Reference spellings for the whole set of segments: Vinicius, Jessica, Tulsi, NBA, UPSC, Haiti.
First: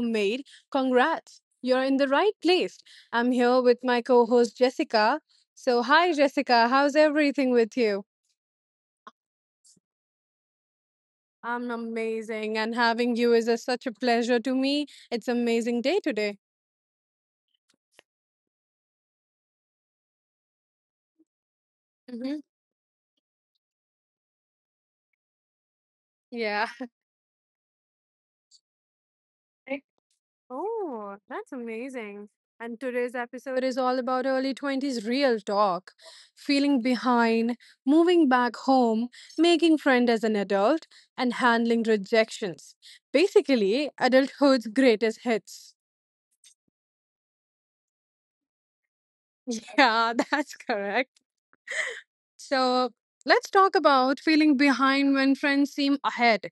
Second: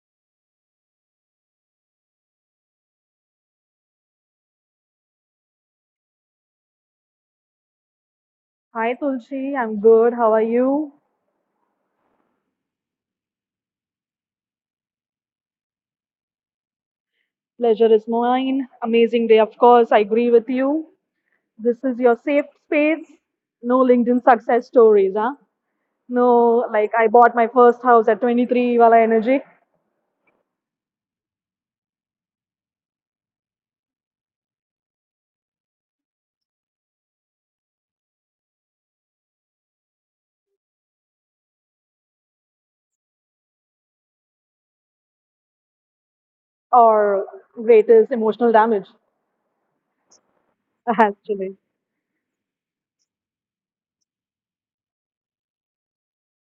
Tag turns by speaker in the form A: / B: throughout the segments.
A: made, congrats. You're in the right place. I'm here with my co host, Jessica. So, hi, Jessica. How's everything with you?
B: Hi Tulsi, I'm good. How are you?
A: I'm amazing, and having you is such a pleasure to me. It's amazing day today.
B: Pleasure is mine. Amazing day, of course. I agree with you. This is your
A: hmm
B: safe space. No LinkedIn success stories, huh?
A: Yeah.
B: No, like I bought my first house at 23 Wala Energy
A: Oh, that's amazing. And today's episode is all about early 20s real talk, feeling behind, moving back home, making friends as an adult, and handling rejections. Basically, adulthood's greatest hits.
B: or greatest emotional damage,
A: Yeah, that's correct.
B: actually.
A: So let's talk about feeling behind when friends seem ahead.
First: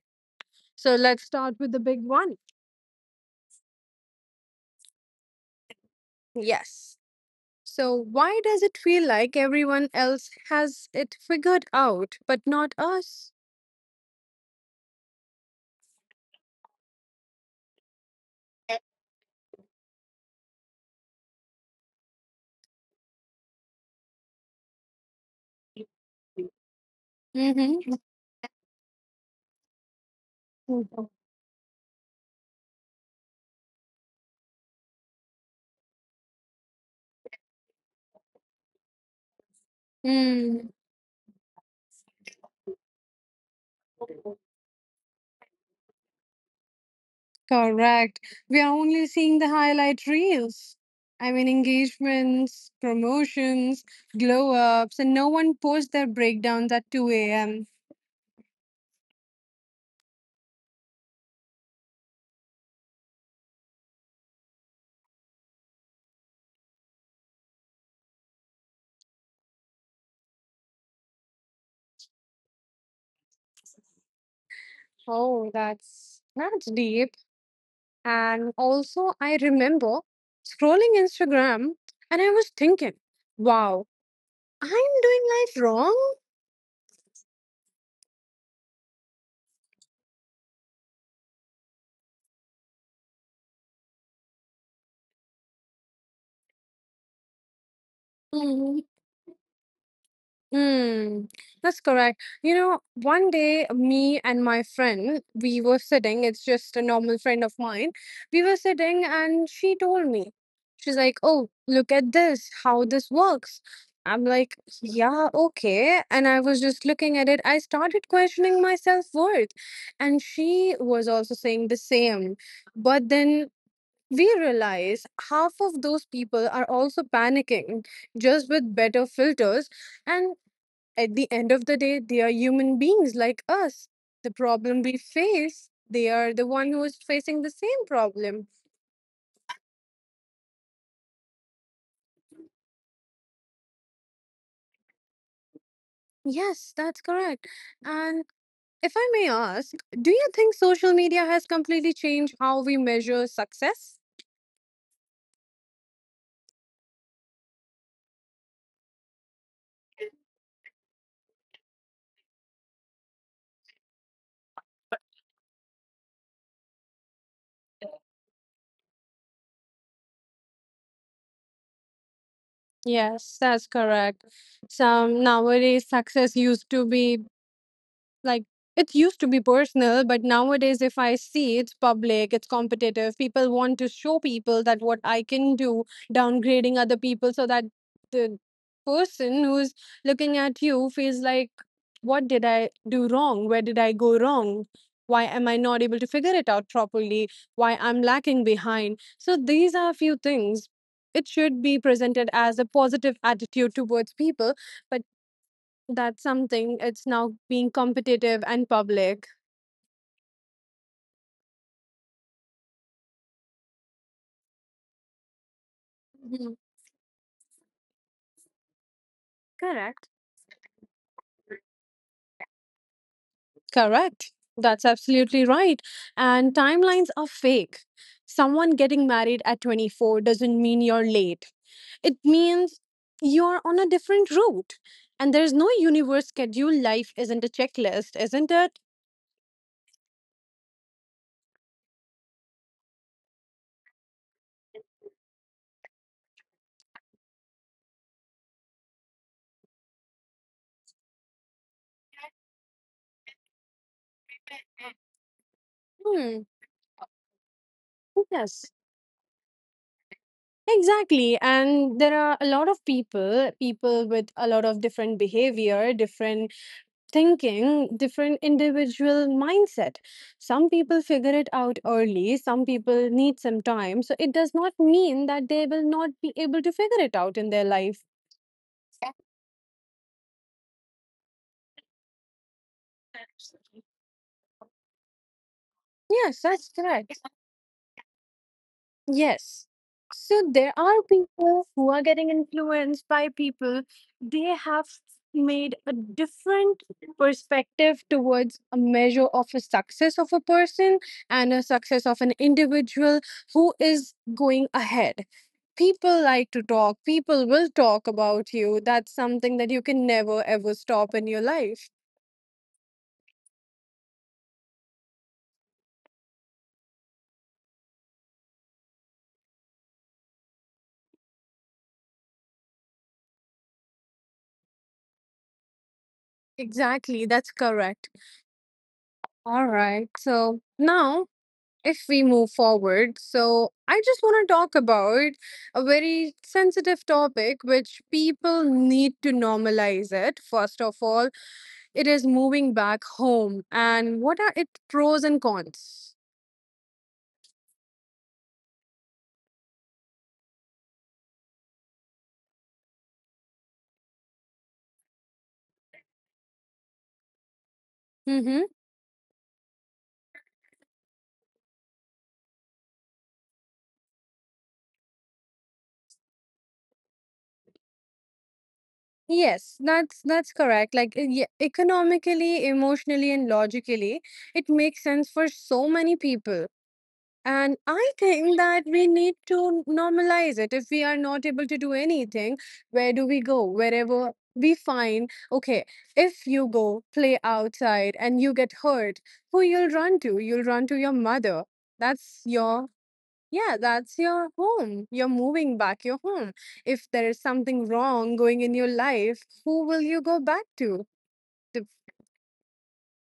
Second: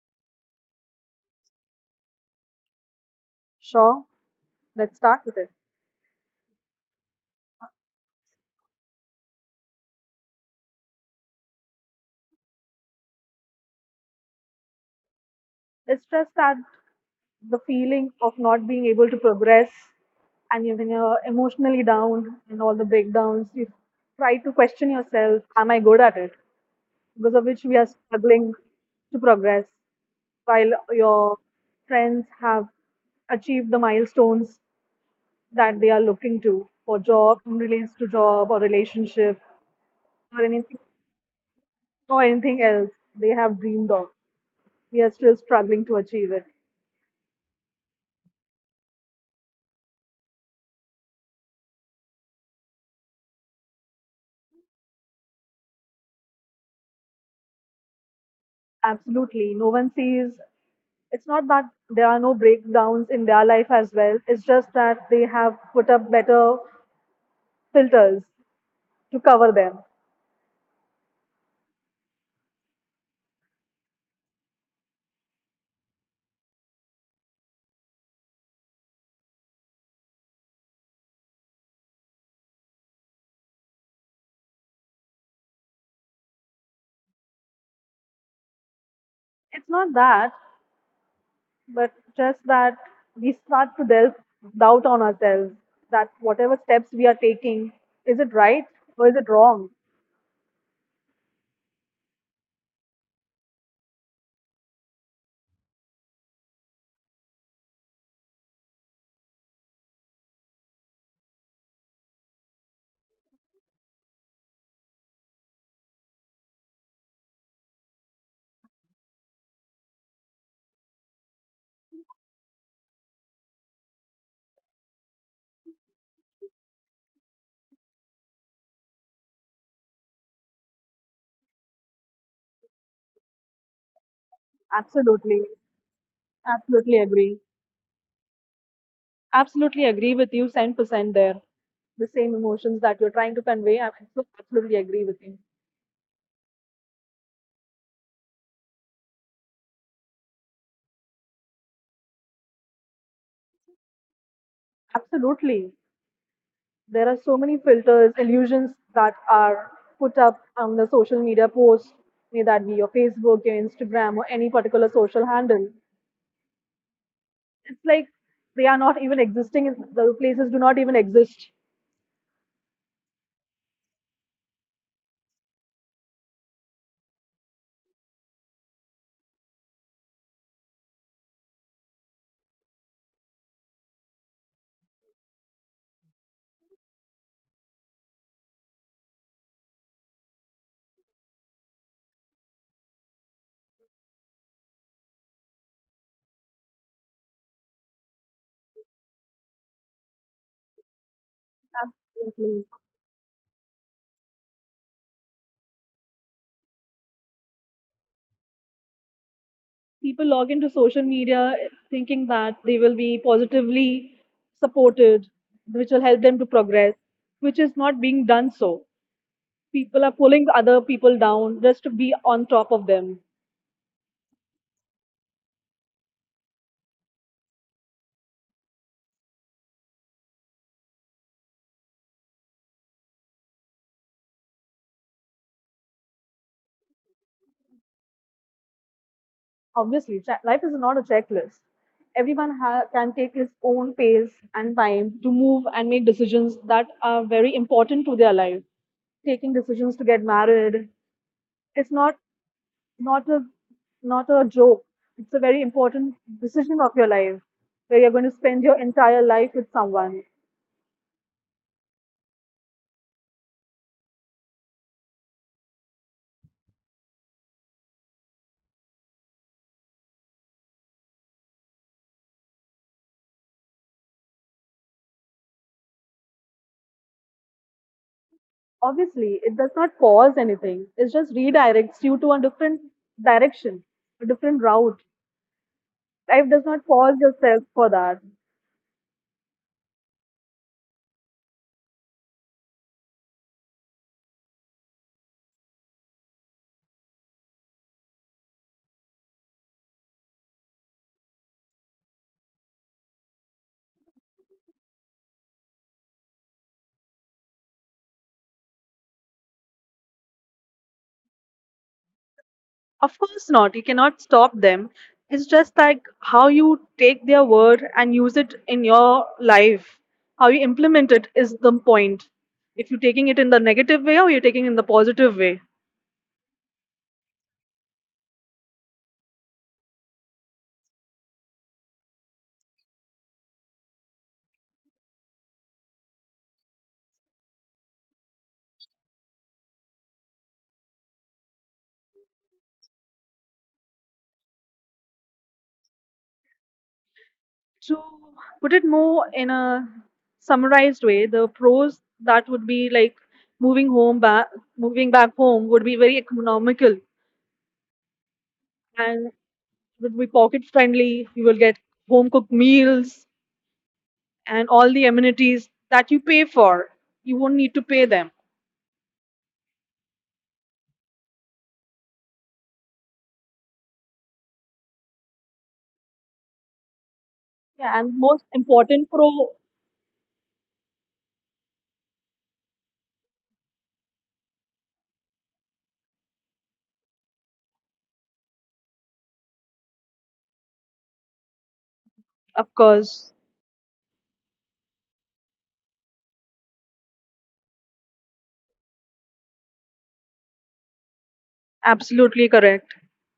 A: So let's start with the big one.
B: Sure, let's start with it.
A: Yes. So, why does it feel like everyone else has it figured out, but not us?
B: It's just that the feeling of not being able to progress and when you're emotionally down and all the breakdowns, you try to question yourself, am I good at it? Because of which we are
A: Mm-hmm.
B: struggling to progress while your friends have achieved the milestones that they are looking to for job in relates to job or relationship or
A: Mm,
B: anything or anything else they have dreamed of. We are still struggling to achieve it.
A: correct. We are only seeing the highlight reels. I mean, engagements, promotions, glow ups, and no one posts their breakdowns at 2 a.m.
B: Absolutely, no one sees. It's not that there are no breakdowns in their life as well. It's just that they have put up better filters to cover them.
A: Oh, that's deep. And also, I remember scrolling Instagram and I was thinking, wow. I'm doing life wrong?
B: It's not that, but just that we start to delve doubt on ourselves that whatever steps we are taking, is it right
A: Hmm.
B: or is it wrong?
A: Hmm. That's correct. You know, one day, me and my friend, we were sitting, it's just a normal friend of mine. We were sitting, and she told me, she's like, oh, look at this, how this works. I'm like, yeah, okay. And I was just looking at it. I started questioning my self worth. And she was also saying the same. But then we realize half of those people are also panicking just with better filters. And at the end of the day, they are human beings like us. The problem we
B: Absolutely,
A: face, they are the one who
B: absolutely
A: is
B: agree,
A: facing the same problem.
B: absolutely agree with you 10% there. The same emotions that you're trying to convey, I absolutely agree with you.
A: Yes, that's correct. And if I may ask, do you think social media has completely changed how we measure success?
B: Absolutely, there are so many filters illusions that are put up on the social media post, may that be your Facebook, your Instagram, or any particular social handle. It's like they are not even existing. The places do not even exist.
A: Yes, that's correct. Some nowadays success used to be like it used to be personal, but nowadays if I see, it's public, it's competitive. People want to show people that what I can do, downgrading other people so that the person who's looking at you feels like, what did I do wrong, where did I go wrong, why am I not able to figure it out properly, why I'm lacking behind. So these are a few things. It should be presented as a positive attitude towards people, but that's something. It's now being competitive and public.
B: People log into social media thinking that they will be positively supported, which will help them to
A: Mhm.
B: progress, which is not being done so. People are
A: Correct.
B: pulling other people down just to be on top of them.
A: Correct. That's absolutely right. And timelines are fake. Someone getting married at 24 doesn't mean you're late. It means you're on a different route. And there's no universe schedule. Life isn't a checklist, isn't it?
B: Obviously, life is not a checklist. Everyone can take his own pace and time to move and make decisions that are very important to their life, taking decisions to get married. It's not, not a, not a joke. It's a very important
A: Hmm.
B: decision of your life, where you're going to spend
A: Yes.
B: your entire life with someone.
A: Exactly. And there are a lot of people, people with a lot of different behavior, different thinking, different individual mindset. Some people figure it out early, some people need some time, so it does not mean that they will not be able to figure it out in their life.
B: Obviously, it does not cause anything. It just redirects you to a different direction, a different route.
A: Yes,
B: Life does
A: that's
B: not cause
A: correct.
B: yourself for that.
A: Yes. So there are people who are getting influenced by people. They have made a different perspective towards a measure of a success of a person and a success of an individual who is going ahead. People like to talk, people will talk about you. That's something that you can never ever stop in your life.
B: Of course not. You cannot stop them. It's just like how you take their word and use it in your life. How you implement it is the point. If you're taking it in the negative way or you're taking it in the positive way.
A: Exactly, that's correct. All right. So now, if we move forward, so I just want to talk about a very sensitive topic which people need to normalize it. First of all, it is moving back home and what are its pros and cons?
B: To put it more in a summarized way, the pros that would be like moving home back, moving back home would be very economical,
A: Mm-hmm.
B: and it would be pocket friendly. You will get home cooked meals and all the amenities that you pay for. You won't need to pay them.
A: Yes, that's correct. Like yeah, economically, emotionally, and logically, it makes sense for so many people. And
B: Yeah, and
A: I
B: most
A: think that
B: important
A: we need
B: pro,
A: to normalize it. If we are not able to do anything, where do we go? Wherever we find, okay, if you go play outside and you get hurt, who you'll run to? You'll run to your mother. That's
B: of
A: your...
B: course,
A: Yeah, that's your home. You're moving back your home. If there is something wrong going in your life, who will you go back to? The
B: absolutely correct.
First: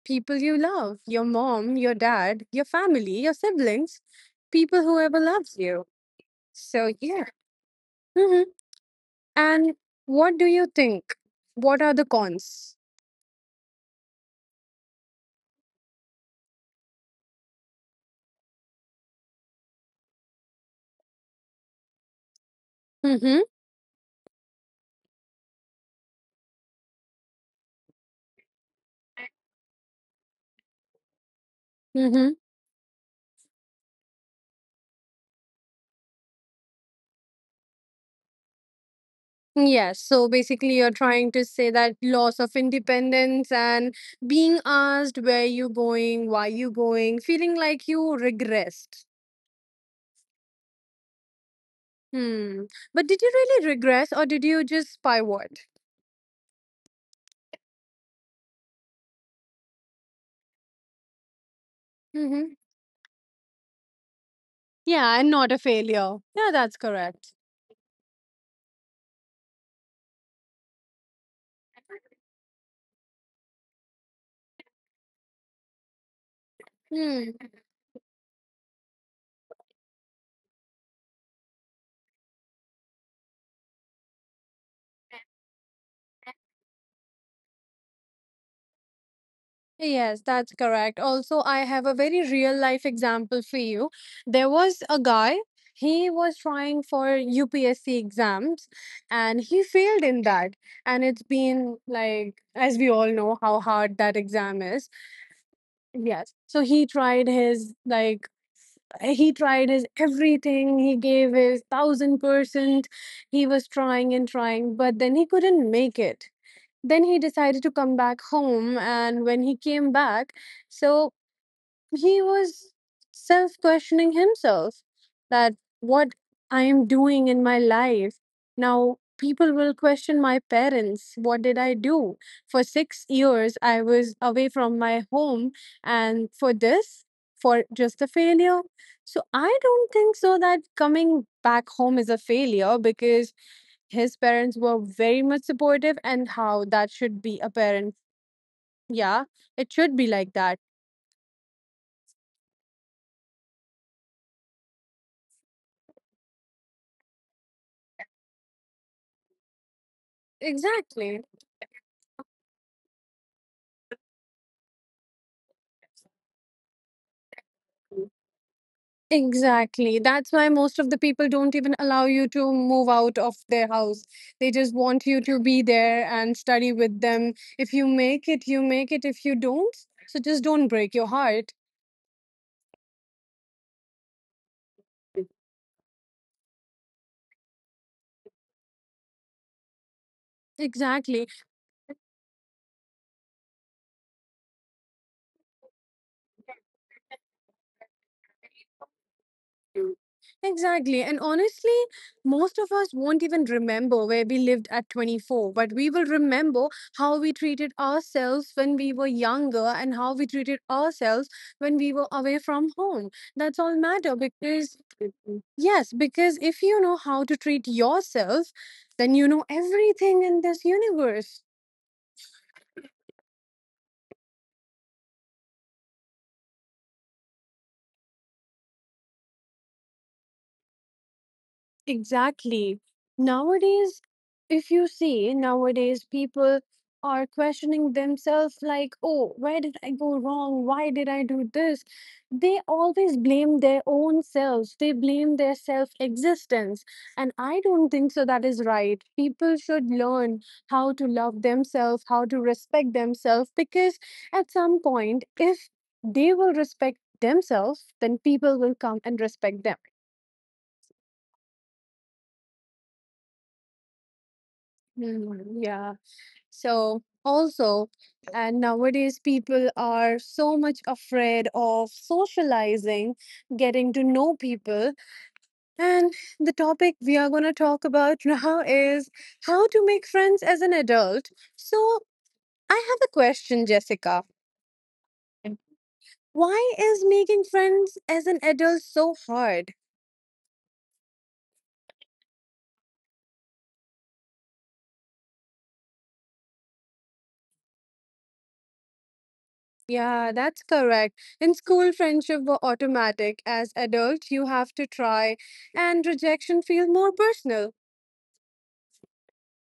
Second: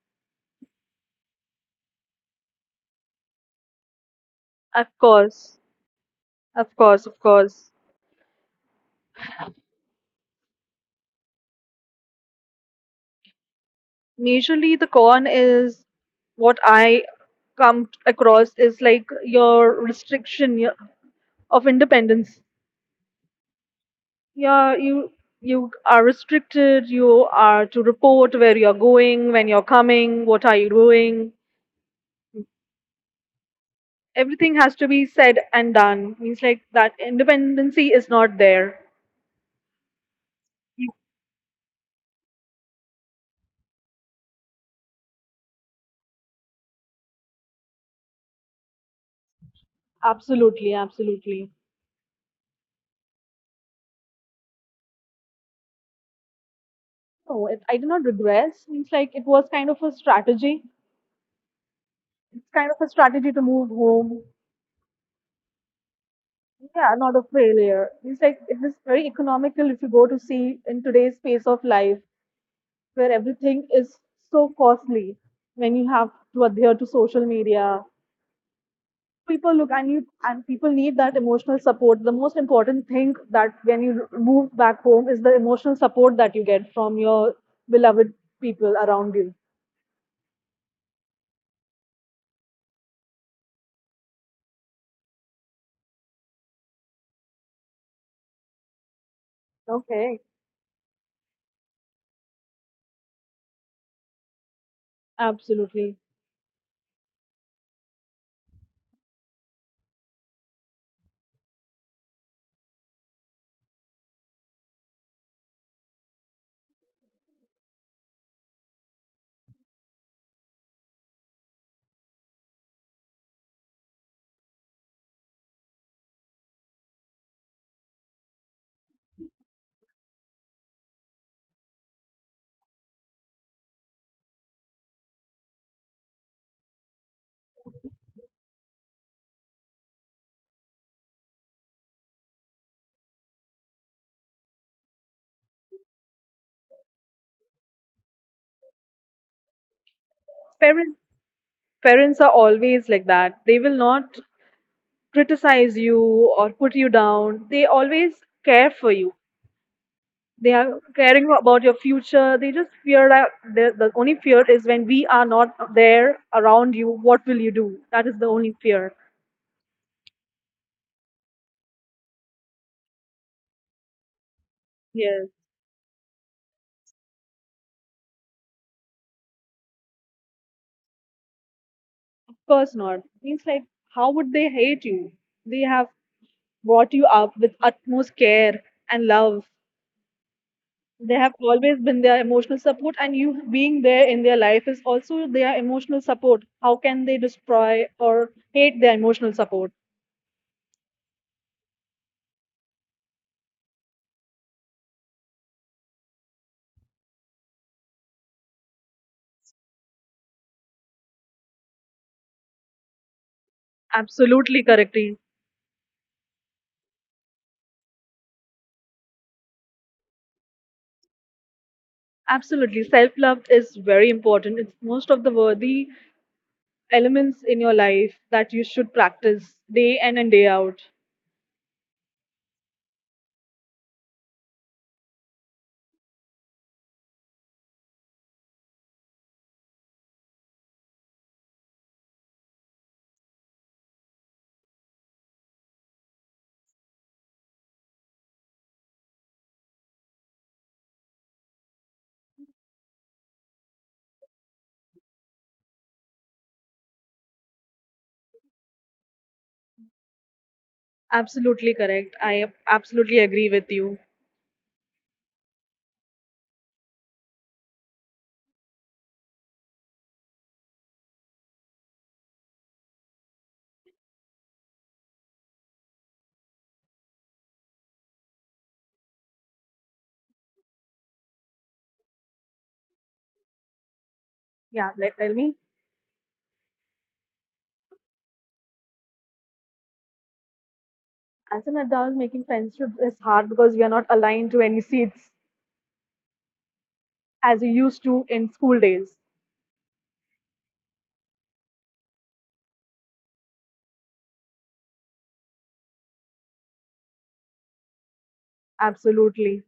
A: people you love, your mom, your dad, your family, your siblings, people
B: Of
A: whoever loves
B: course,
A: you.
B: of
A: So,
B: course, of
A: yeah.
B: course.
A: Hmm. And what do you think? What are the cons?
B: Majorly, the con is what I come across is like your restriction, yeah, of independence.
A: Mm-hmm.
B: Yeah, you are restricted. You are to report where you're going, when you're coming, what are you doing.
A: Mm-hmm.
B: Everything has to be said and done. Means like that independency is not there.
A: Yes, so basically,
B: Yeah,
A: you're trying to say that loss of independence and being asked where you going, why you going, feeling like you regressed.
B: absolutely, absolutely.
A: Hmm. But did you really regress or did you just pivot?
B: No, it, I did not regress. Means like it was kind of a strategy. It's
A: Mm-hmm.
B: kind of a strategy to move home.
A: Yeah, and not a failure. Yeah, that's
B: Yeah, not a
A: correct.
B: failure. It's like it is very economical if you go to see in today's pace of life where everything is so costly, when you have to adhere to social
A: Hmm.
B: media. People look and you and people need that emotional support. The most important thing that when you move back home is the emotional support that you get from your beloved people around you.
A: Yes, that's correct. Also, I have a very real life example for you. There was a guy, he was trying for UPSC exams and he failed
B: Okay.
A: in that. And it's been like, as we all know, how hard that exam is.
B: Absolutely.
A: Yes. So he tried his, like, he tried his everything. He gave his 1,000%. He was trying and trying, but then he couldn't make it. Then he decided to come back home, and when he came back, so he was self questioning himself that, what I am doing in my life, now people will question my parents, what did I do? For 6 years I was away from my home, and for this, for just a failure. So I don't think so that coming back home is a failure, because his parents were very much supportive, and how that should be a parent. Yeah, it should be like that.
B: Parents parents are always like that. They will not criticize you or put you down. They always care for you. They are
A: Exactly.
B: caring about your future. They just fear that the only fear is when we are not there around you, what will you do? That is the only fear.
A: Exactly. That's why most of the people don't even allow you to move out of their house. They just want you
B: Yes,
A: to be there and study with them. If you make it, you make it. If you don't, so just don't break your heart.
B: of course not. Means like, how would they hate you? They have brought you up with utmost care and love. They
A: Exactly.
B: have always been their emotional support, and you being there in their life is also their emotional support. How can they destroy or hate their emotional support?
A: Mm. Exactly. And honestly, most of us won't even remember where we lived at 24, but we will remember how we treated ourselves when we were younger and how we treated ourselves when we were away from home. That's all matter
B: Absolutely
A: because,
B: correctly.
A: yes, because if you know how to treat yourself, then you know everything in this universe.
B: Absolutely. Self love is very important. It's most of the worthy elements in your life that you should practice day in and day out.
A: Exactly. Nowadays, if you see, nowadays people are questioning themselves like, oh, where did I go wrong? Why did I do this? They always blame their own selves. They blame their self existence. And I don't think so that is right. People should learn how to love themselves, how to respect themselves, because at some point, if they will respect themselves, then people will come and respect them.
B: Absolutely correct. I absolutely agree with you.
A: Mm, yeah. So also, and nowadays people are so much afraid of socializing, getting to know people. And the topic we are going to talk about now is how to make friends as an adult. So I have a question, Jessica.
B: Yeah, like tell me.
A: Why is making friends as an adult so hard?
B: As an adult, making friendship is hard because we are not aligned to any seats as you used to in school days.
A: Yeah, that's correct. In school, friendship were automatic. As adult, you have to try, and rejection feel more personal.
B: Absolutely.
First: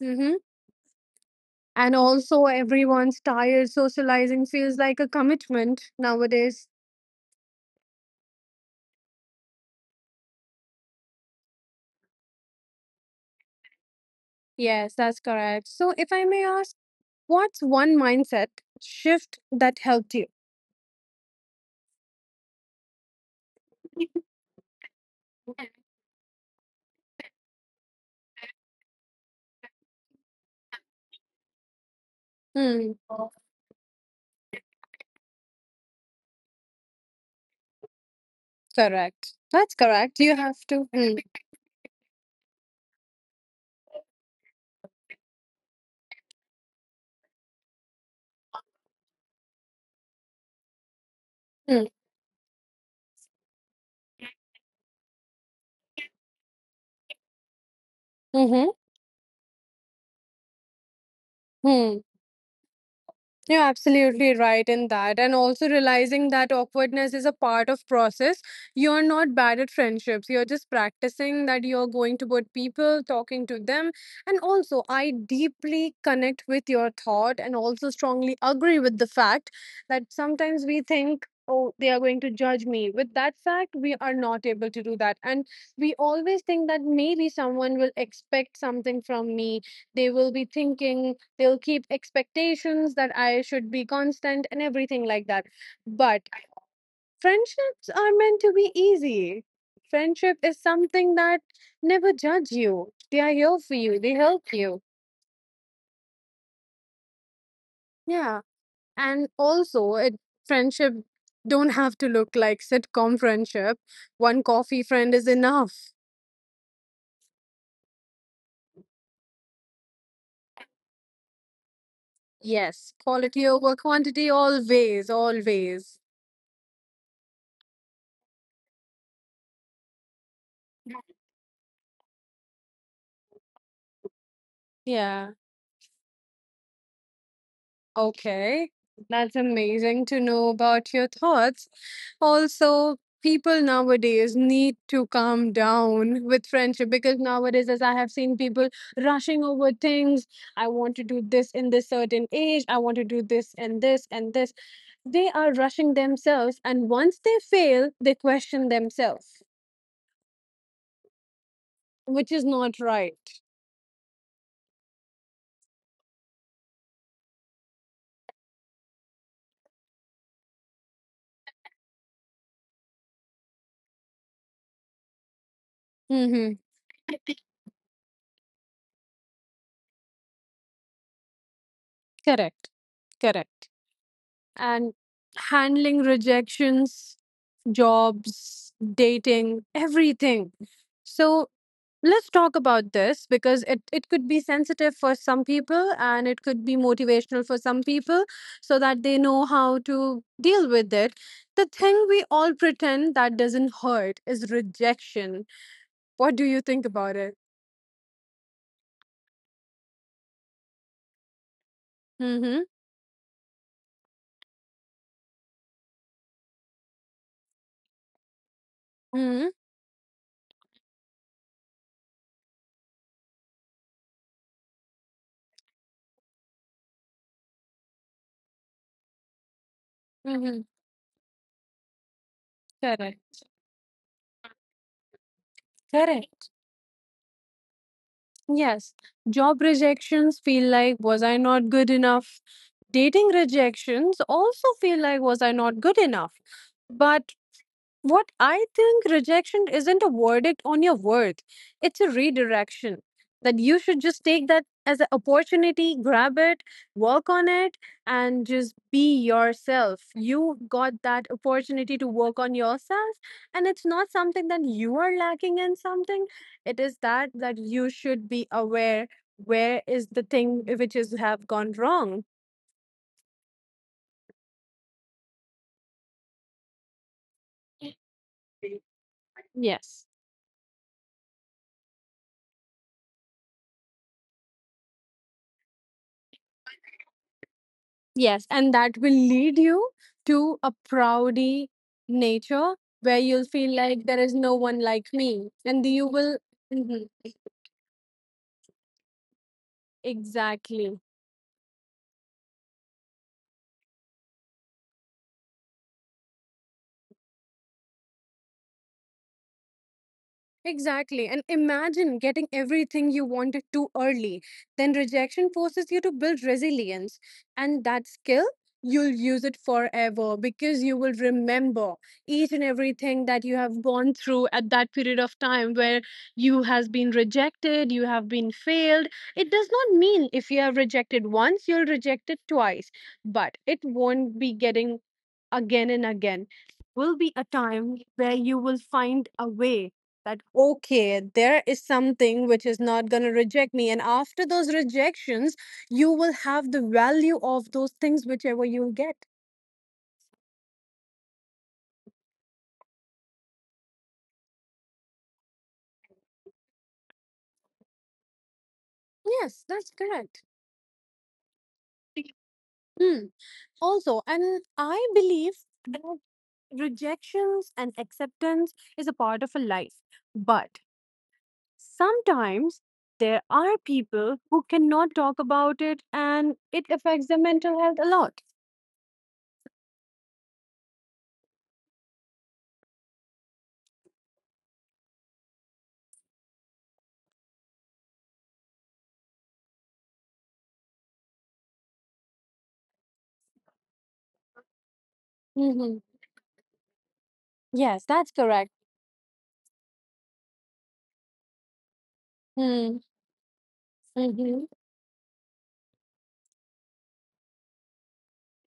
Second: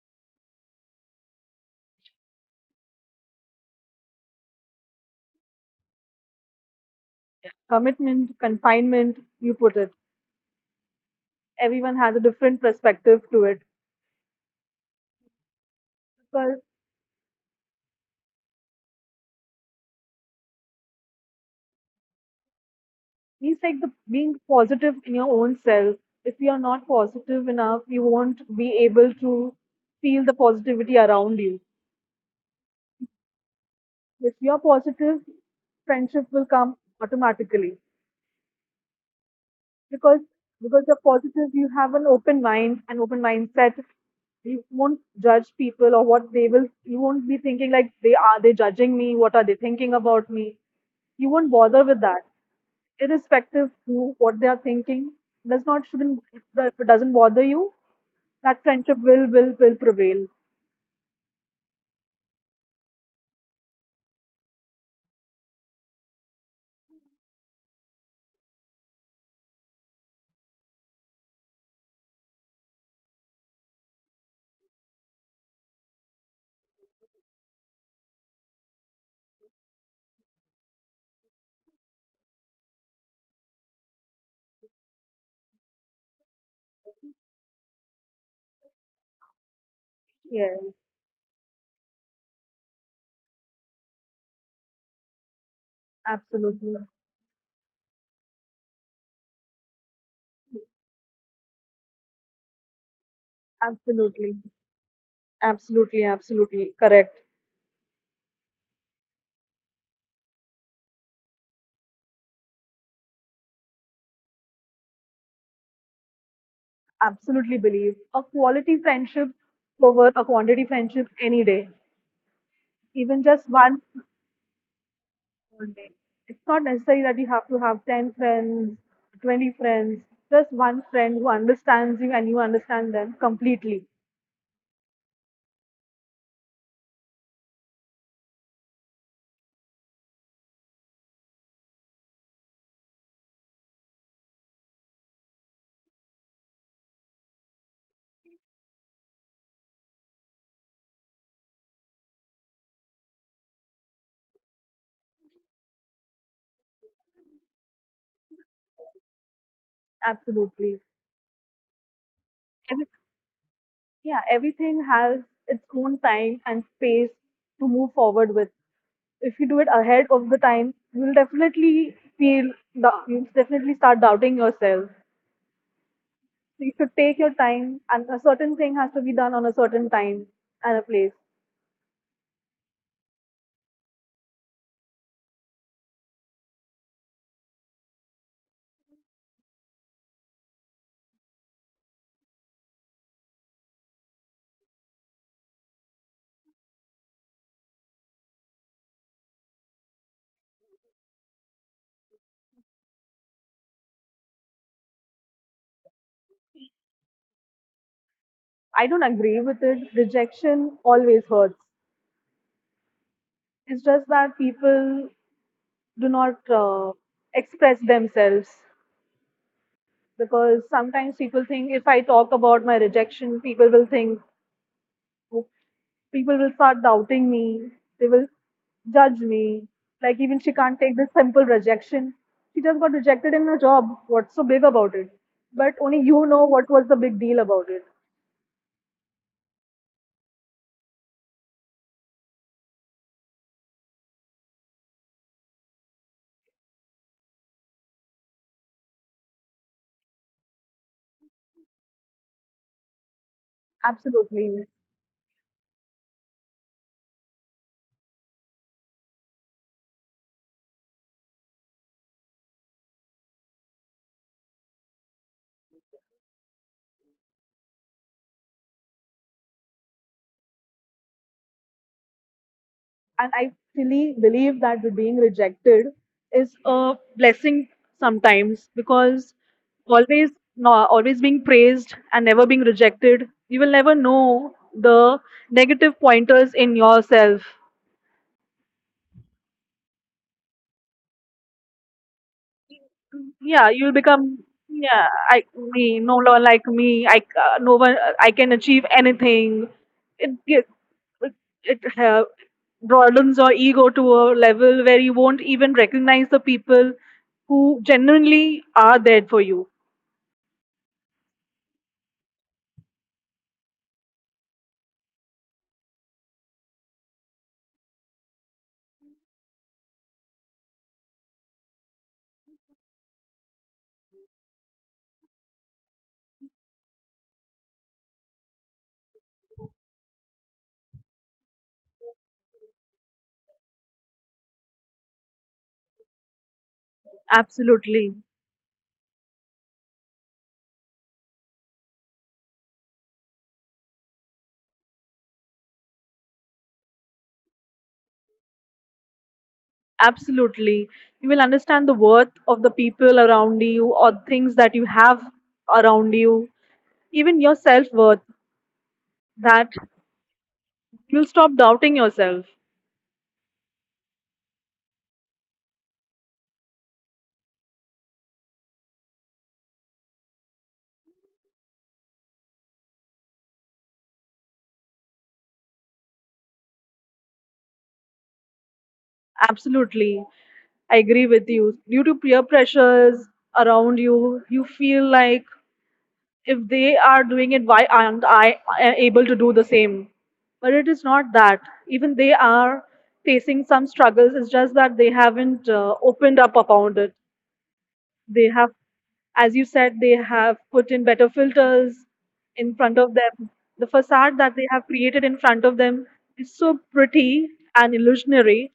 A: Mm-hmm. And also, everyone's tired. Socializing feels like a commitment nowadays.
B: Commitment, confinement, you put it. Everyone has a different perspective to it.
A: Yes, that's correct. So, if I may
B: Because
A: ask, what's one mindset shift that helped you?
B: it's like the being positive in your own self. If you're not positive enough, you won't be able to feel the positivity around you.
A: Hmm.
B: If you're positive, friendship will come automatically,
A: Correct. That's correct.
B: because
A: You have to.
B: because you're
A: Mm.
B: positive, you have an open mind, an open mindset. You won't judge people or what they will. You won't be thinking like they judging me? What are they thinking about me? You won't
A: Mm.
B: bother with that. Irrespective to what they are thinking, does not shouldn't if it doesn't bother you, that
A: Mm-hmm.
B: friendship will prevail.
A: Hmm. You're absolutely right in that. And also realizing that awkwardness is a part of process. You're not bad at friendships. You're just practicing that you're going to good people, talking to them. And also I deeply connect with your thought and also strongly agree with the fact that sometimes we think, oh, they are going to judge me. With that fact, we are not able to do that. And we always think that maybe someone will expect something from me. They will be
B: Yeah,
A: thinking, they'll keep expectations that I should be constant and everything like that. But
B: absolutely,
A: friendships are meant to be easy. Friendship is something that never judge you, they are here for you, they
B: absolutely,
A: help you.
B: absolutely, absolutely correct.
A: Yeah. And also it, friendship don't have to look like sitcom friendship. One coffee friend is enough.
B: Absolutely believe a quality friendship over a quantity friendship any day,
A: Yes,
B: even
A: quality
B: just
A: over
B: one
A: quantity, always,
B: one day.
A: always.
B: It's not necessary that you have to have 10 friends, 20 friends. Just one friend who understands you and you understand them completely.
A: Yeah. Okay, that's amazing to know about your thoughts. Also, people nowadays need to calm down with friendship because nowadays, as I have seen, people rushing over things, I want to do this in this certain age, I want to do this and this and this. They are rushing themselves, and once they fail, they question themselves,
B: Absolutely.
A: which is not right.
B: Yeah, everything has its own time and space to move forward with. If you do it ahead of the time, you'll definitely start doubting yourself. So
A: Mm-hmm.
B: you should take your time, and a certain thing has to be done on a certain time and a place.
A: Correct, correct. And handling rejections, jobs, dating, everything. So let's talk about this because it could be sensitive for some people and it could be motivational for some people so that they know how to deal with it. The thing we all pretend that doesn't hurt is rejection. What do you think about it?
B: I don't agree with it. Rejection always hurts.
A: Mm-hmm.
B: It's just that people do not express themselves,
A: Mm-hmm.
B: because sometimes people think if I talk about my rejection, people will think, "Oh, people will start doubting me. They will judge me. Like even she
A: Mm-hmm.
B: can't take this simple rejection. She just got
A: Correct.
B: rejected in her job. What's so big about it?" But only you
A: Correct.
B: know what was the big deal about it.
A: Yes. Job rejections feel like, was I not good enough? Dating rejections also feel like, was I not good enough? But what I think, rejection isn't a verdict on your worth. It's a redirection. That you should just take that
B: Absolutely.
A: as an opportunity, grab it, work on it, and just be yourself. You got that opportunity to work on yourself, and it's not something that you are lacking in something. It is that you should be aware where is the thing which is have gone wrong.
B: And I really believe that the being rejected is a blessing sometimes, because
A: Yes.
B: always no, always being praised and never being rejected, you will never know the negative pointers in yourself.
A: Yes. And that will lead you to a proudy nature where you'll
B: Yeah,
A: feel
B: you'll
A: like there is
B: become,
A: no one like
B: yeah, I,
A: me. And
B: me,
A: you
B: no
A: will.
B: one like
A: Mhm.
B: me, I, no one, I can achieve anything. it it,
A: Exactly.
B: it uh, broadens your ego to a level where you won't even recognize the people who genuinely are there for you.
A: Exactly. And imagine getting everything you wanted too early. Then rejection forces you to build resilience. And that skill, you'll use it forever, because you will remember each and everything that you have gone through at that period of time where you has been rejected, you have been failed. It does not mean if you have rejected once, you'll reject it twice. But it won't be getting again and again, will be a time
B: Absolutely,
A: where you will find a way that okay, there is something which is not going to reject me, and after those rejections you will have the value of those things whichever you'll get.
B: absolutely. You will understand the worth of the people around you or things that you have around you, even your self worth,
A: Yes,
B: that
A: that's correct.
B: you'll stop doubting yourself.
A: Mm. Also, and I believe that rejections and acceptance is a part of a life. But sometimes there are people who cannot talk about it, and it affects their mental health a lot.
B: Absolutely, I agree with you. Due to peer pressures around you, you feel like if they are doing it, why aren't I able to do the same? But it is not that. Even they are facing some struggles. It's just that they haven't
A: Hmm.
B: opened up about it.
A: Yes, that's
B: They
A: correct.
B: have, as you said, they have put in better filters in
A: Mm-hmm.
B: front of them. The facade that
A: Mm-hmm.
B: they have created in front of them is so pretty and illusionary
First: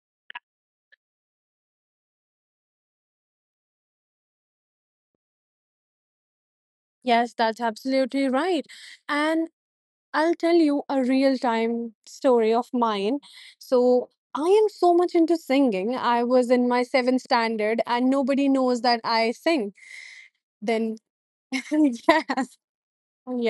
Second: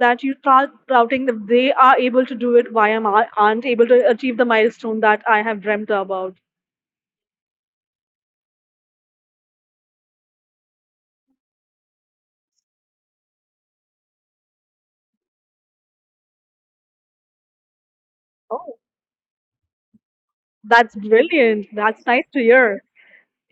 B: that you start doubting that they are able to do it, why am I aren't able to achieve the milestone that I have dreamt about?
A: Yes, that's absolutely right. And I'll tell you a real time story of mine. So, I am so much into singing. I was in my seventh standard, and nobody
B: Oh,
A: knows that I sing.
B: that's
A: Then,
B: brilliant. That's nice to
A: yes.
B: hear.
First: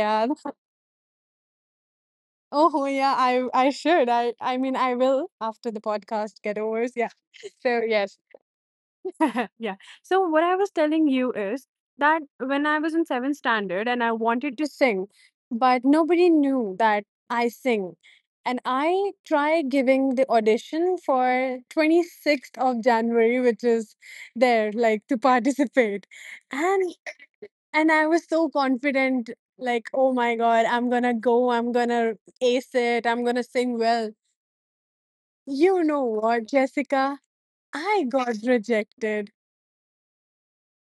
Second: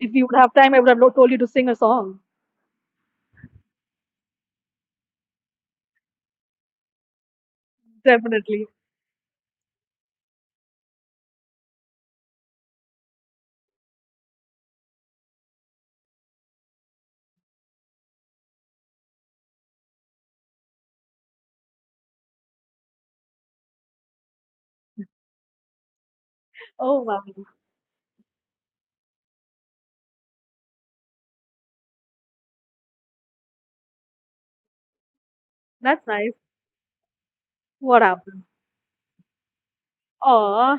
B: If you would have time, I would have not told you to sing a song.
A: Oh, yeah. I should. I mean, I will after the podcast get over. Yeah. So yes.
B: Definitely.
A: Yeah. So what I was telling you is that when I was in seventh standard and I wanted to sing, but nobody knew that I sing. And I tried giving the audition for 26th of January, which is there, like to participate. And
B: Oh wow,
A: and I was so confident, like, oh my God, I'm gonna go, I'm gonna ace it, I'm gonna sing well. You know
B: that's nice.
A: what, Jessica? I
B: What
A: got
B: happened?
A: rejected.
B: Oh,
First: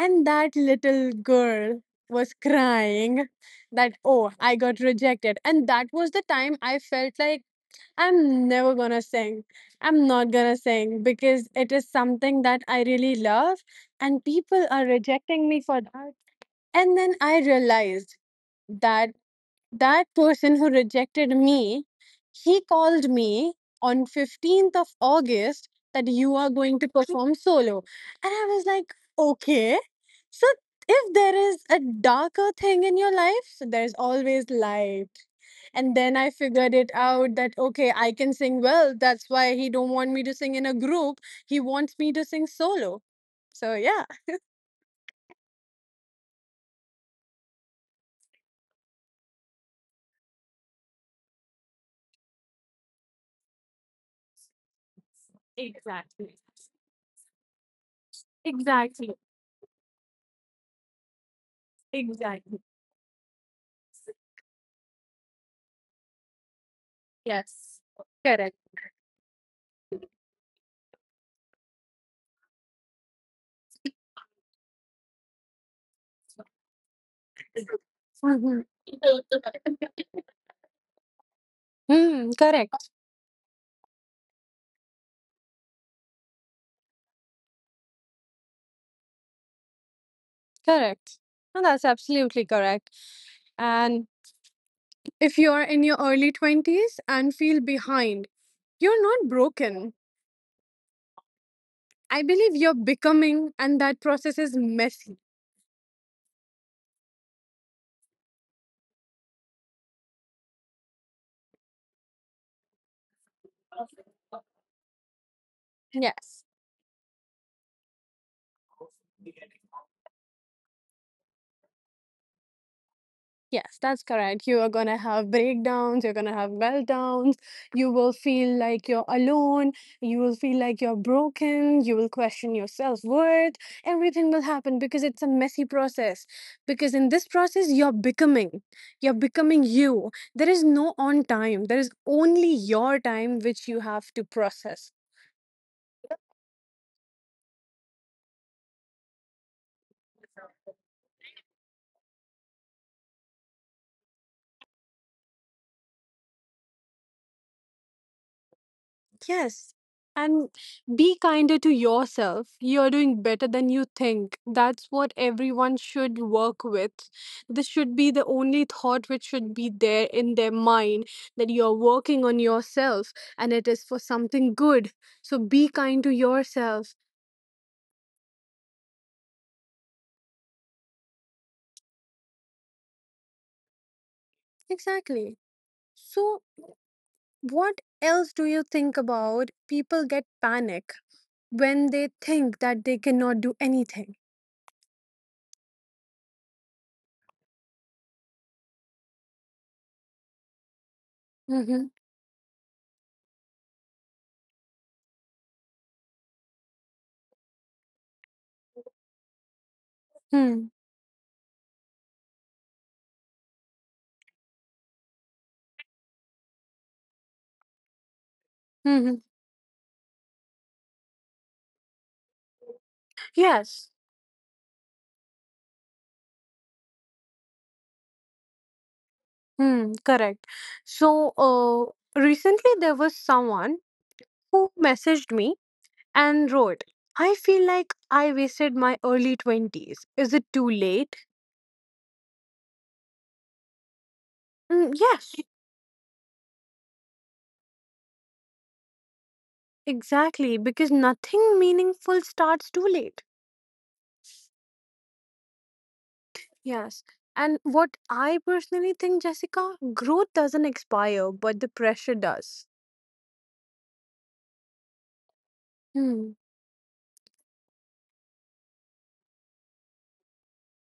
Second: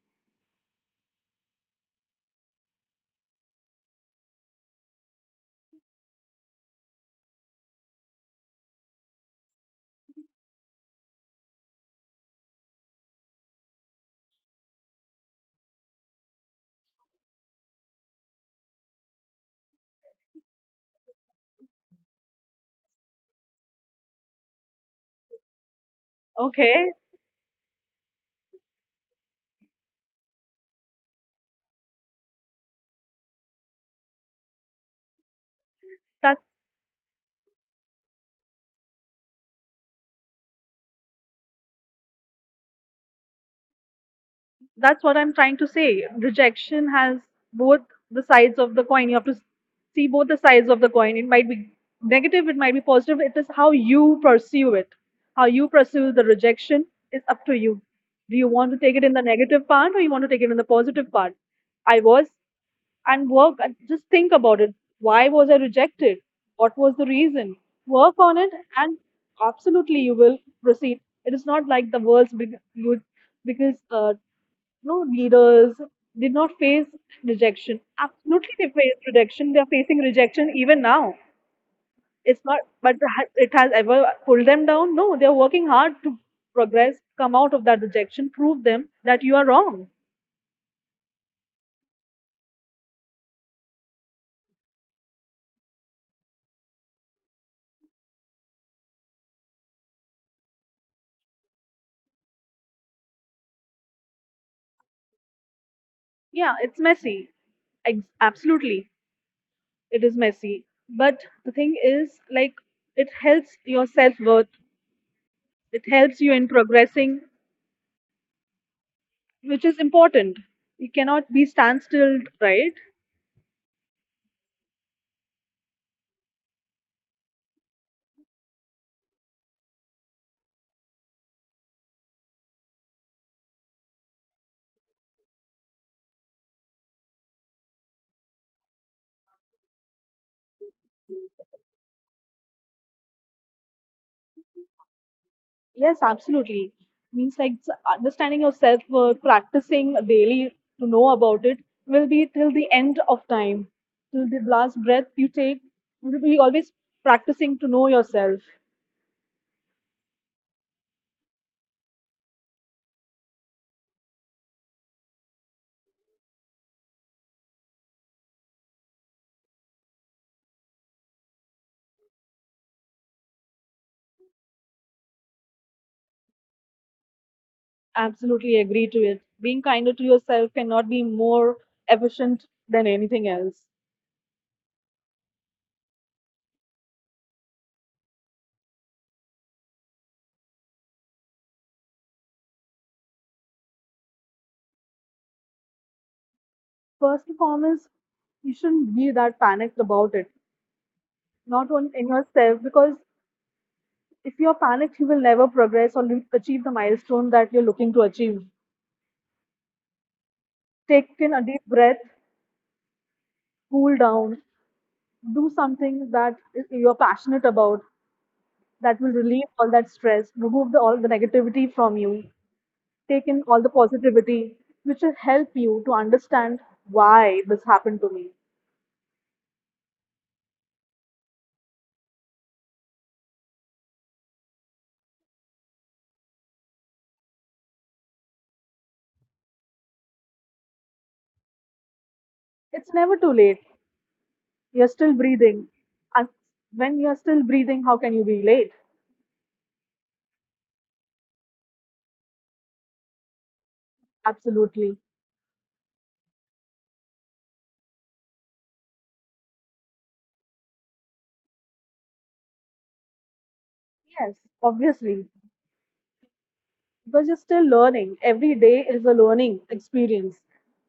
A: And that little girl was crying that, oh, I got rejected. And that was the time I felt like I'm never gonna sing. I'm not gonna sing because it is something that I really love, and people are rejecting me for that. And then I realized that that person who rejected me, he called me on 15th of august that you are going
B: okay.
A: to perform solo. And I was like, okay. So if there is a darker thing in your life, so there's always light. And then I
B: That's
A: figured it out that okay, I can sing well, that's why he don't want me to sing in a group. He wants me to sing solo. So yeah.
B: that's what I'm trying to say. Rejection has both the sides of the coin. You have to see both the sides of the coin. It might be negative, it might be positive. It is how you pursue it. How you pursue the
A: Exactly.
B: rejection is up to you. Do you want to take it in the
A: Exactly.
B: negative part or you want to take it in the positive part? I was
A: Exactly.
B: and work just think about it. Why was I rejected? What was the reason?
A: Yes.
B: Work on it,
A: Correct.
B: and absolutely you will proceed. It is not like the world's big you because no leaders did not face rejection. Absolutely, they
A: Mhm.
B: faced rejection. They are facing rejection even now.
A: Mm,
B: It's not,
A: correct,
B: but it has ever pulled them down. No, they are working hard to progress, come out of that rejection, prove them that you are wrong.
A: correct. No, that's absolutely correct. And if you are in your early 20s and feel behind, you're not broken. I believe you're becoming, and that process is messy.
B: Yeah, it's messy. Absolutely, it is messy. But the thing is, like, it helps your self worth. It helps you in
A: Yes.
B: progressing, which is important. You cannot be standstill, right?
A: Yes, that's correct. You are going to have breakdowns, you're going to have meltdowns, you will feel like you're alone, you will feel like you're broken, you will question your self worth. Everything will happen because it's a messy process. Because in this process, you're becoming you. There is no on time, there is only your time which you have to process.
B: Yes, absolutely. Means like understanding your self-worth, practicing daily to know about it will be till the end of time, till the last breath you take. You will be always practicing to know yourself.
A: Yes. And be kinder to yourself. You're doing better than you think. That's what everyone should work with. This should be the only thought which should be there in their mind, that you're working on yourself and it is for something good. So be kind to yourself.
B: Absolutely agree to it. Being kinder to yourself cannot be more efficient than anything else.
A: Exactly. So, what else do you think about? People get panic when they think that they cannot do anything.
B: First and foremost, you shouldn't be that panicked about it, not
A: Mm-hmm.
B: on in yourself, because if you're panicked, you will never progress or achieve the milestone that you're looking to achieve.
A: Mm-hmm.
B: Take in a deep breath, cool down, do something that you're passionate about that will relieve all that stress, remove all the negativity from you, take in all the
A: Yes.
B: positivity, which will help you to understand why this happened to me.
A: Hmm, correct. So, recently there was someone who messaged me and wrote, I feel like I wasted my early 20s. Is it too late?
B: It's never too late. You're
A: Mm,
B: still
A: yes,
B: breathing. And when you're still breathing, how can you be late?
A: exactly, because nothing meaningful starts too late.
B: Absolutely.
A: Yes. And what I personally think, Jessica, growth doesn't expire, but the pressure does.
B: Yes, obviously,
A: Hmm.
B: because you're still learning. Every day is a learning experience.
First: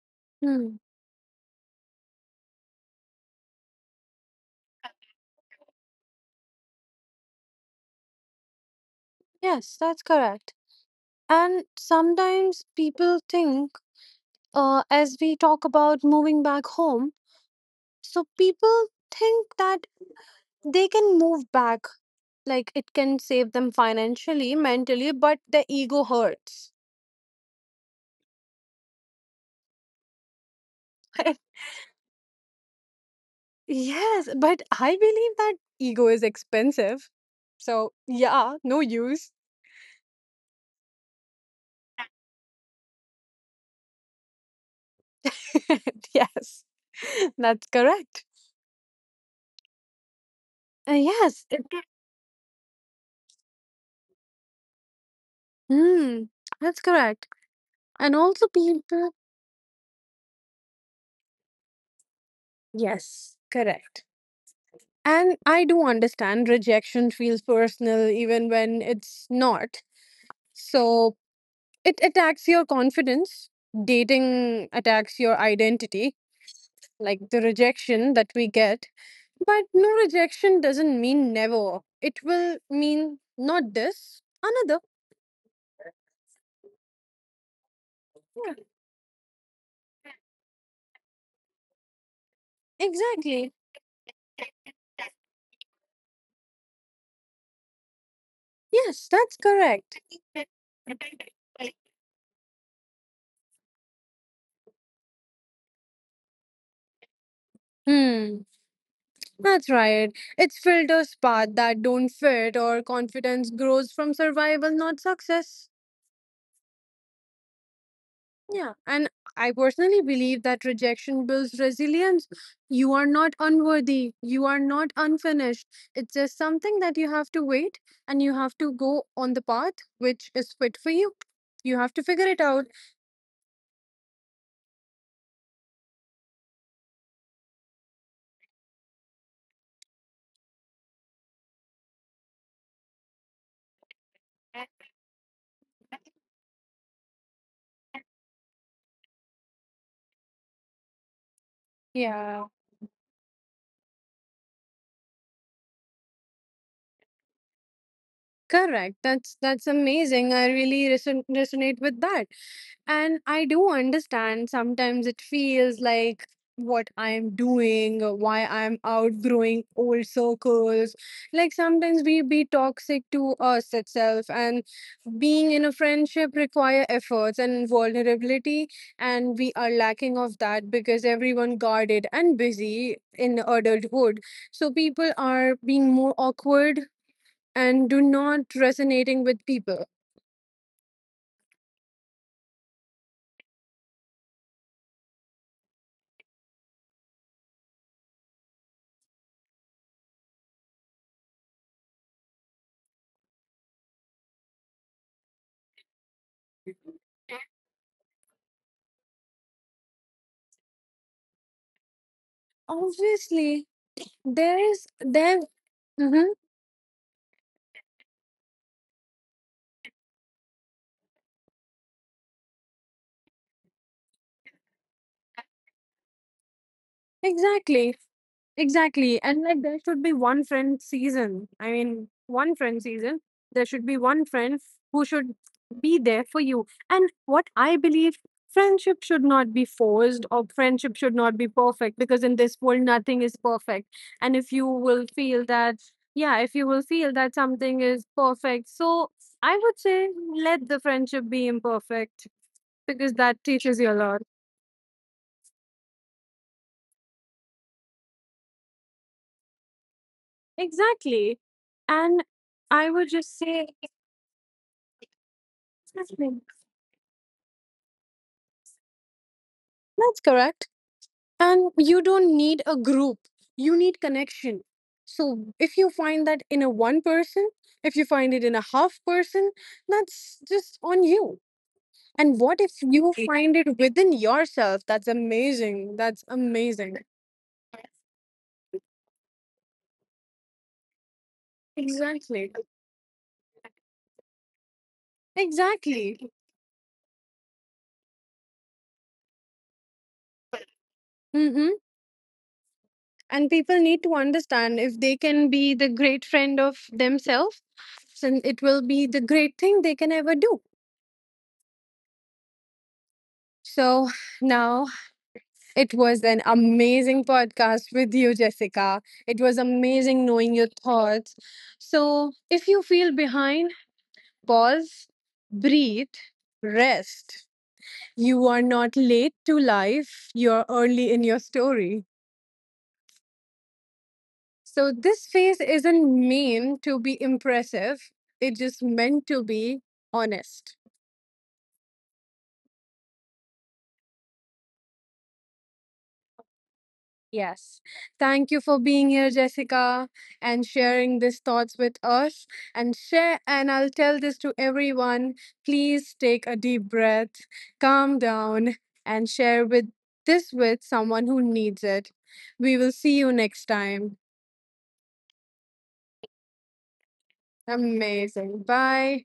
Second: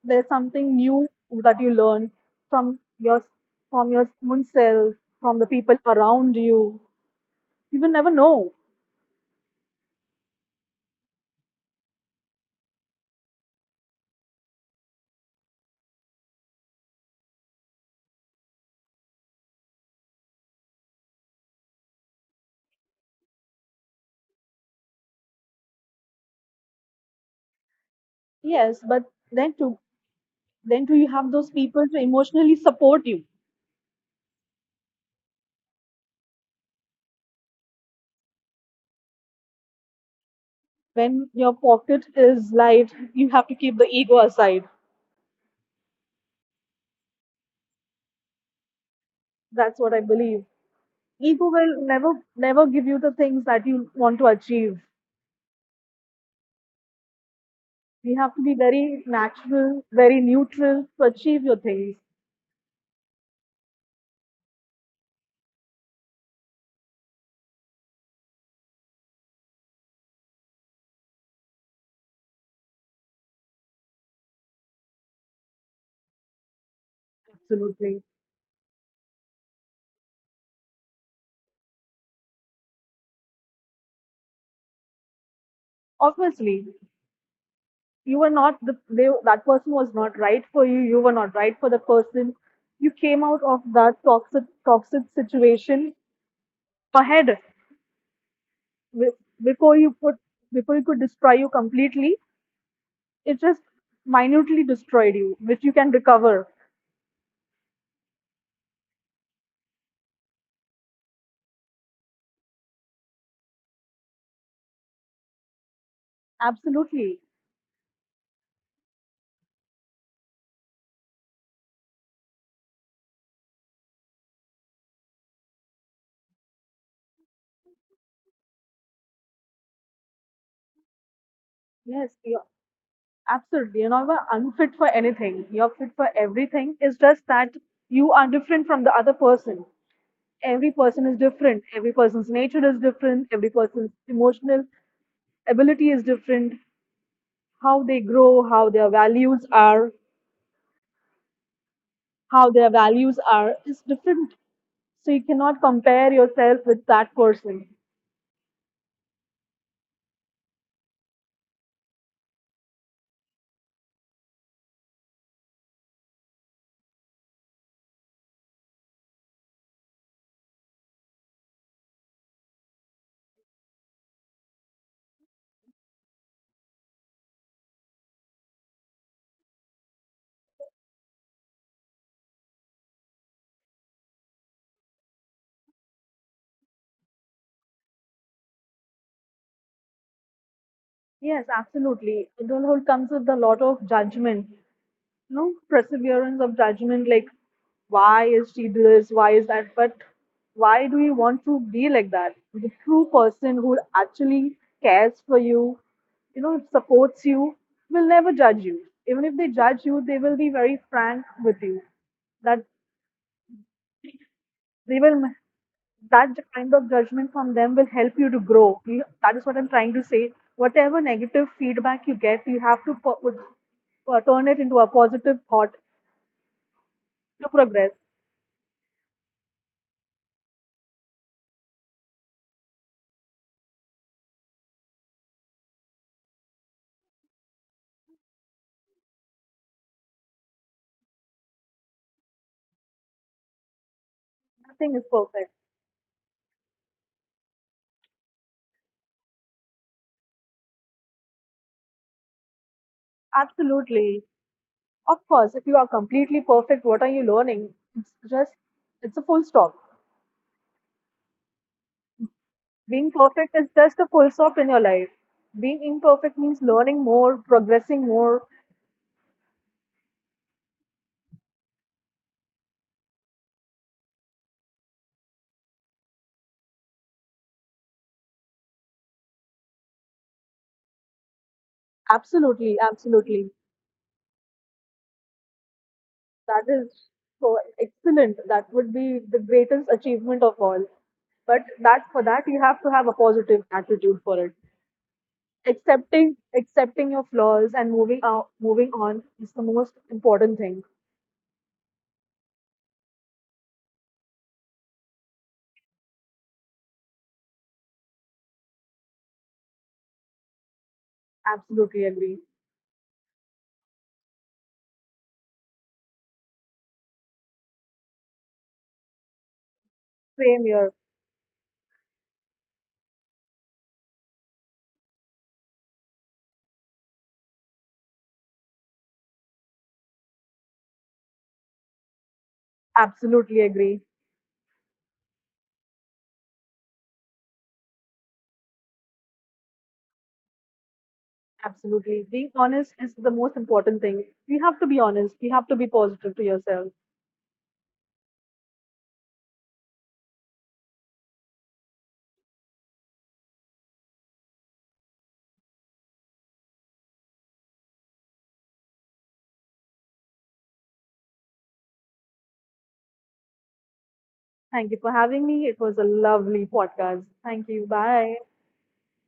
B: There's something
A: Hmm.
B: new that you learn from your from your own self, from the people around you. You will never know.
A: Yes, that's correct. And sometimes people think, as we talk about moving back home, so people think that they can move back, like it can save them financially, mentally, but the ego hurts.
B: Yes, but then to then too you have those people to emotionally support you.
A: Yes, but I believe that ego is expensive. So, yeah, no use.
B: When your pocket is light, you have to keep the ego aside.
A: Yes, that's correct.
B: That's what I believe.
A: Yes,
B: Ego
A: it,
B: will never give you the things that you want to achieve.
A: mm, that's correct. And
B: You
A: also,
B: have to be
A: people,
B: very natural, very neutral to achieve your things.
A: yes, correct. And I do understand rejection feels personal even when it's not. So, it attacks your confidence. Dating attacks your identity, like the
B: Absolutely.
A: rejection that we get. But no, rejection doesn't mean never. It will mean not this, another.
B: Obviously, you were not
A: Yeah,
B: that person was not right for you. You were not right for the person. You came out
A: exactly.
B: of that toxic situation ahead
A: Yes,
B: Be-
A: that's
B: before you
A: correct.
B: put before you could destroy you completely. It just minutely destroyed you, which you can recover.
A: Hmm, that's right. It's filters part that don't fit, or confidence grows from survival, not success.
B: Absolutely.
A: Yeah, and I personally believe that rejection builds resilience. You are not unworthy, you are not unfinished. It's just something that you have to wait, and you have to go on the path which is fit for you. You have to
B: Yes.
A: figure it
B: You're,
A: out.
B: absolutely. You're not unfit for anything. You're fit for everything. It's just that you are different from the other person. Every person is different, every person's nature is different, every person's emotional ability is different, how they grow,
A: Yeah.
B: how their values are is different. So you cannot compare yourself with that person.
A: Correct. That's amazing. I really resonate with that. And I do understand sometimes it feels like what I'm doing, or why I'm outgrowing old circles. Like sometimes we be toxic to us itself, and being in a friendship require efforts and vulnerability, and we are lacking of that because everyone guarded and busy in adulthood. So people are being more awkward and do not resonating with people.
B: Yes, absolutely, adulthood comes with a lot of judgment, no perseverance of judgment, like why is she this, why is that, but why do you want to be like that? The true person who actually cares for you, you know, supports you, will never judge you. Even if they judge you, they will be very frank with you, that
A: Obviously, there is
B: they will
A: there. Mhm.
B: that kind of judgment from them will help you to grow. That is what I'm trying to say. Whatever negative feedback you get, you have to turn it into a positive thought to progress.
A: Exactly, exactly. And like there should be one friend season. I mean, one friend season. There should be one friend who should be there for you. And what I believe, friendship should not be forced, or friendship should not be perfect, because in this world, nothing is perfect. And if you
B: Nothing is
A: will feel
B: perfect.
A: that, yeah, if you will feel that something is perfect, so I would say let the friendship be imperfect because that teaches you a
B: Absolutely.
A: lot.
B: Of course, if you are completely perfect, what are you learning? It's just, it's a full stop.
A: Exactly. And I
B: Being
A: would just
B: perfect is
A: say,
B: just a full stop in your life. Being imperfect
A: definitely.
B: means learning more, progressing more.
A: That's correct. And you don't need a group, you need connection. So if you find that in a one person, if you find it in a half person, that's just on you. And what
B: Absolutely,
A: if you
B: absolutely.
A: find it within yourself? That's amazing. That's
B: That
A: amazing.
B: is so excellent. That would be the greatest achievement of all. But that for that
A: Exactly.
B: you have to have a positive attitude for it.
A: Exactly.
B: Accepting your flaws and moving on is the most important thing.
A: Mm-hmm. And people need to understand if they can be the great friend of themselves, then it will be the great thing they can ever do.
B: Absolutely agree.
A: So now, it was an amazing podcast with you, Jessica. It was amazing knowing
B: Same
A: your
B: here.
A: thoughts. So, if you feel behind, pause, breathe, rest. You are not late to life, you're early in your story.
B: Absolutely agree.
A: So, this phase isn't meant to be impressive, it's just meant to be honest.
B: Absolutely. Being honest is the most important thing. You have to be honest. You have to be positive to yourself.
A: Yes. Thank you for being here, Jessica, and sharing these thoughts with us. And share, and I'll tell this to everyone. Please take a deep breath, calm down, and share with this with someone who needs it. We will see you next time.
B: Thank you for having me. It was a lovely podcast. Thank you. Bye.
A: Amazing. Bye.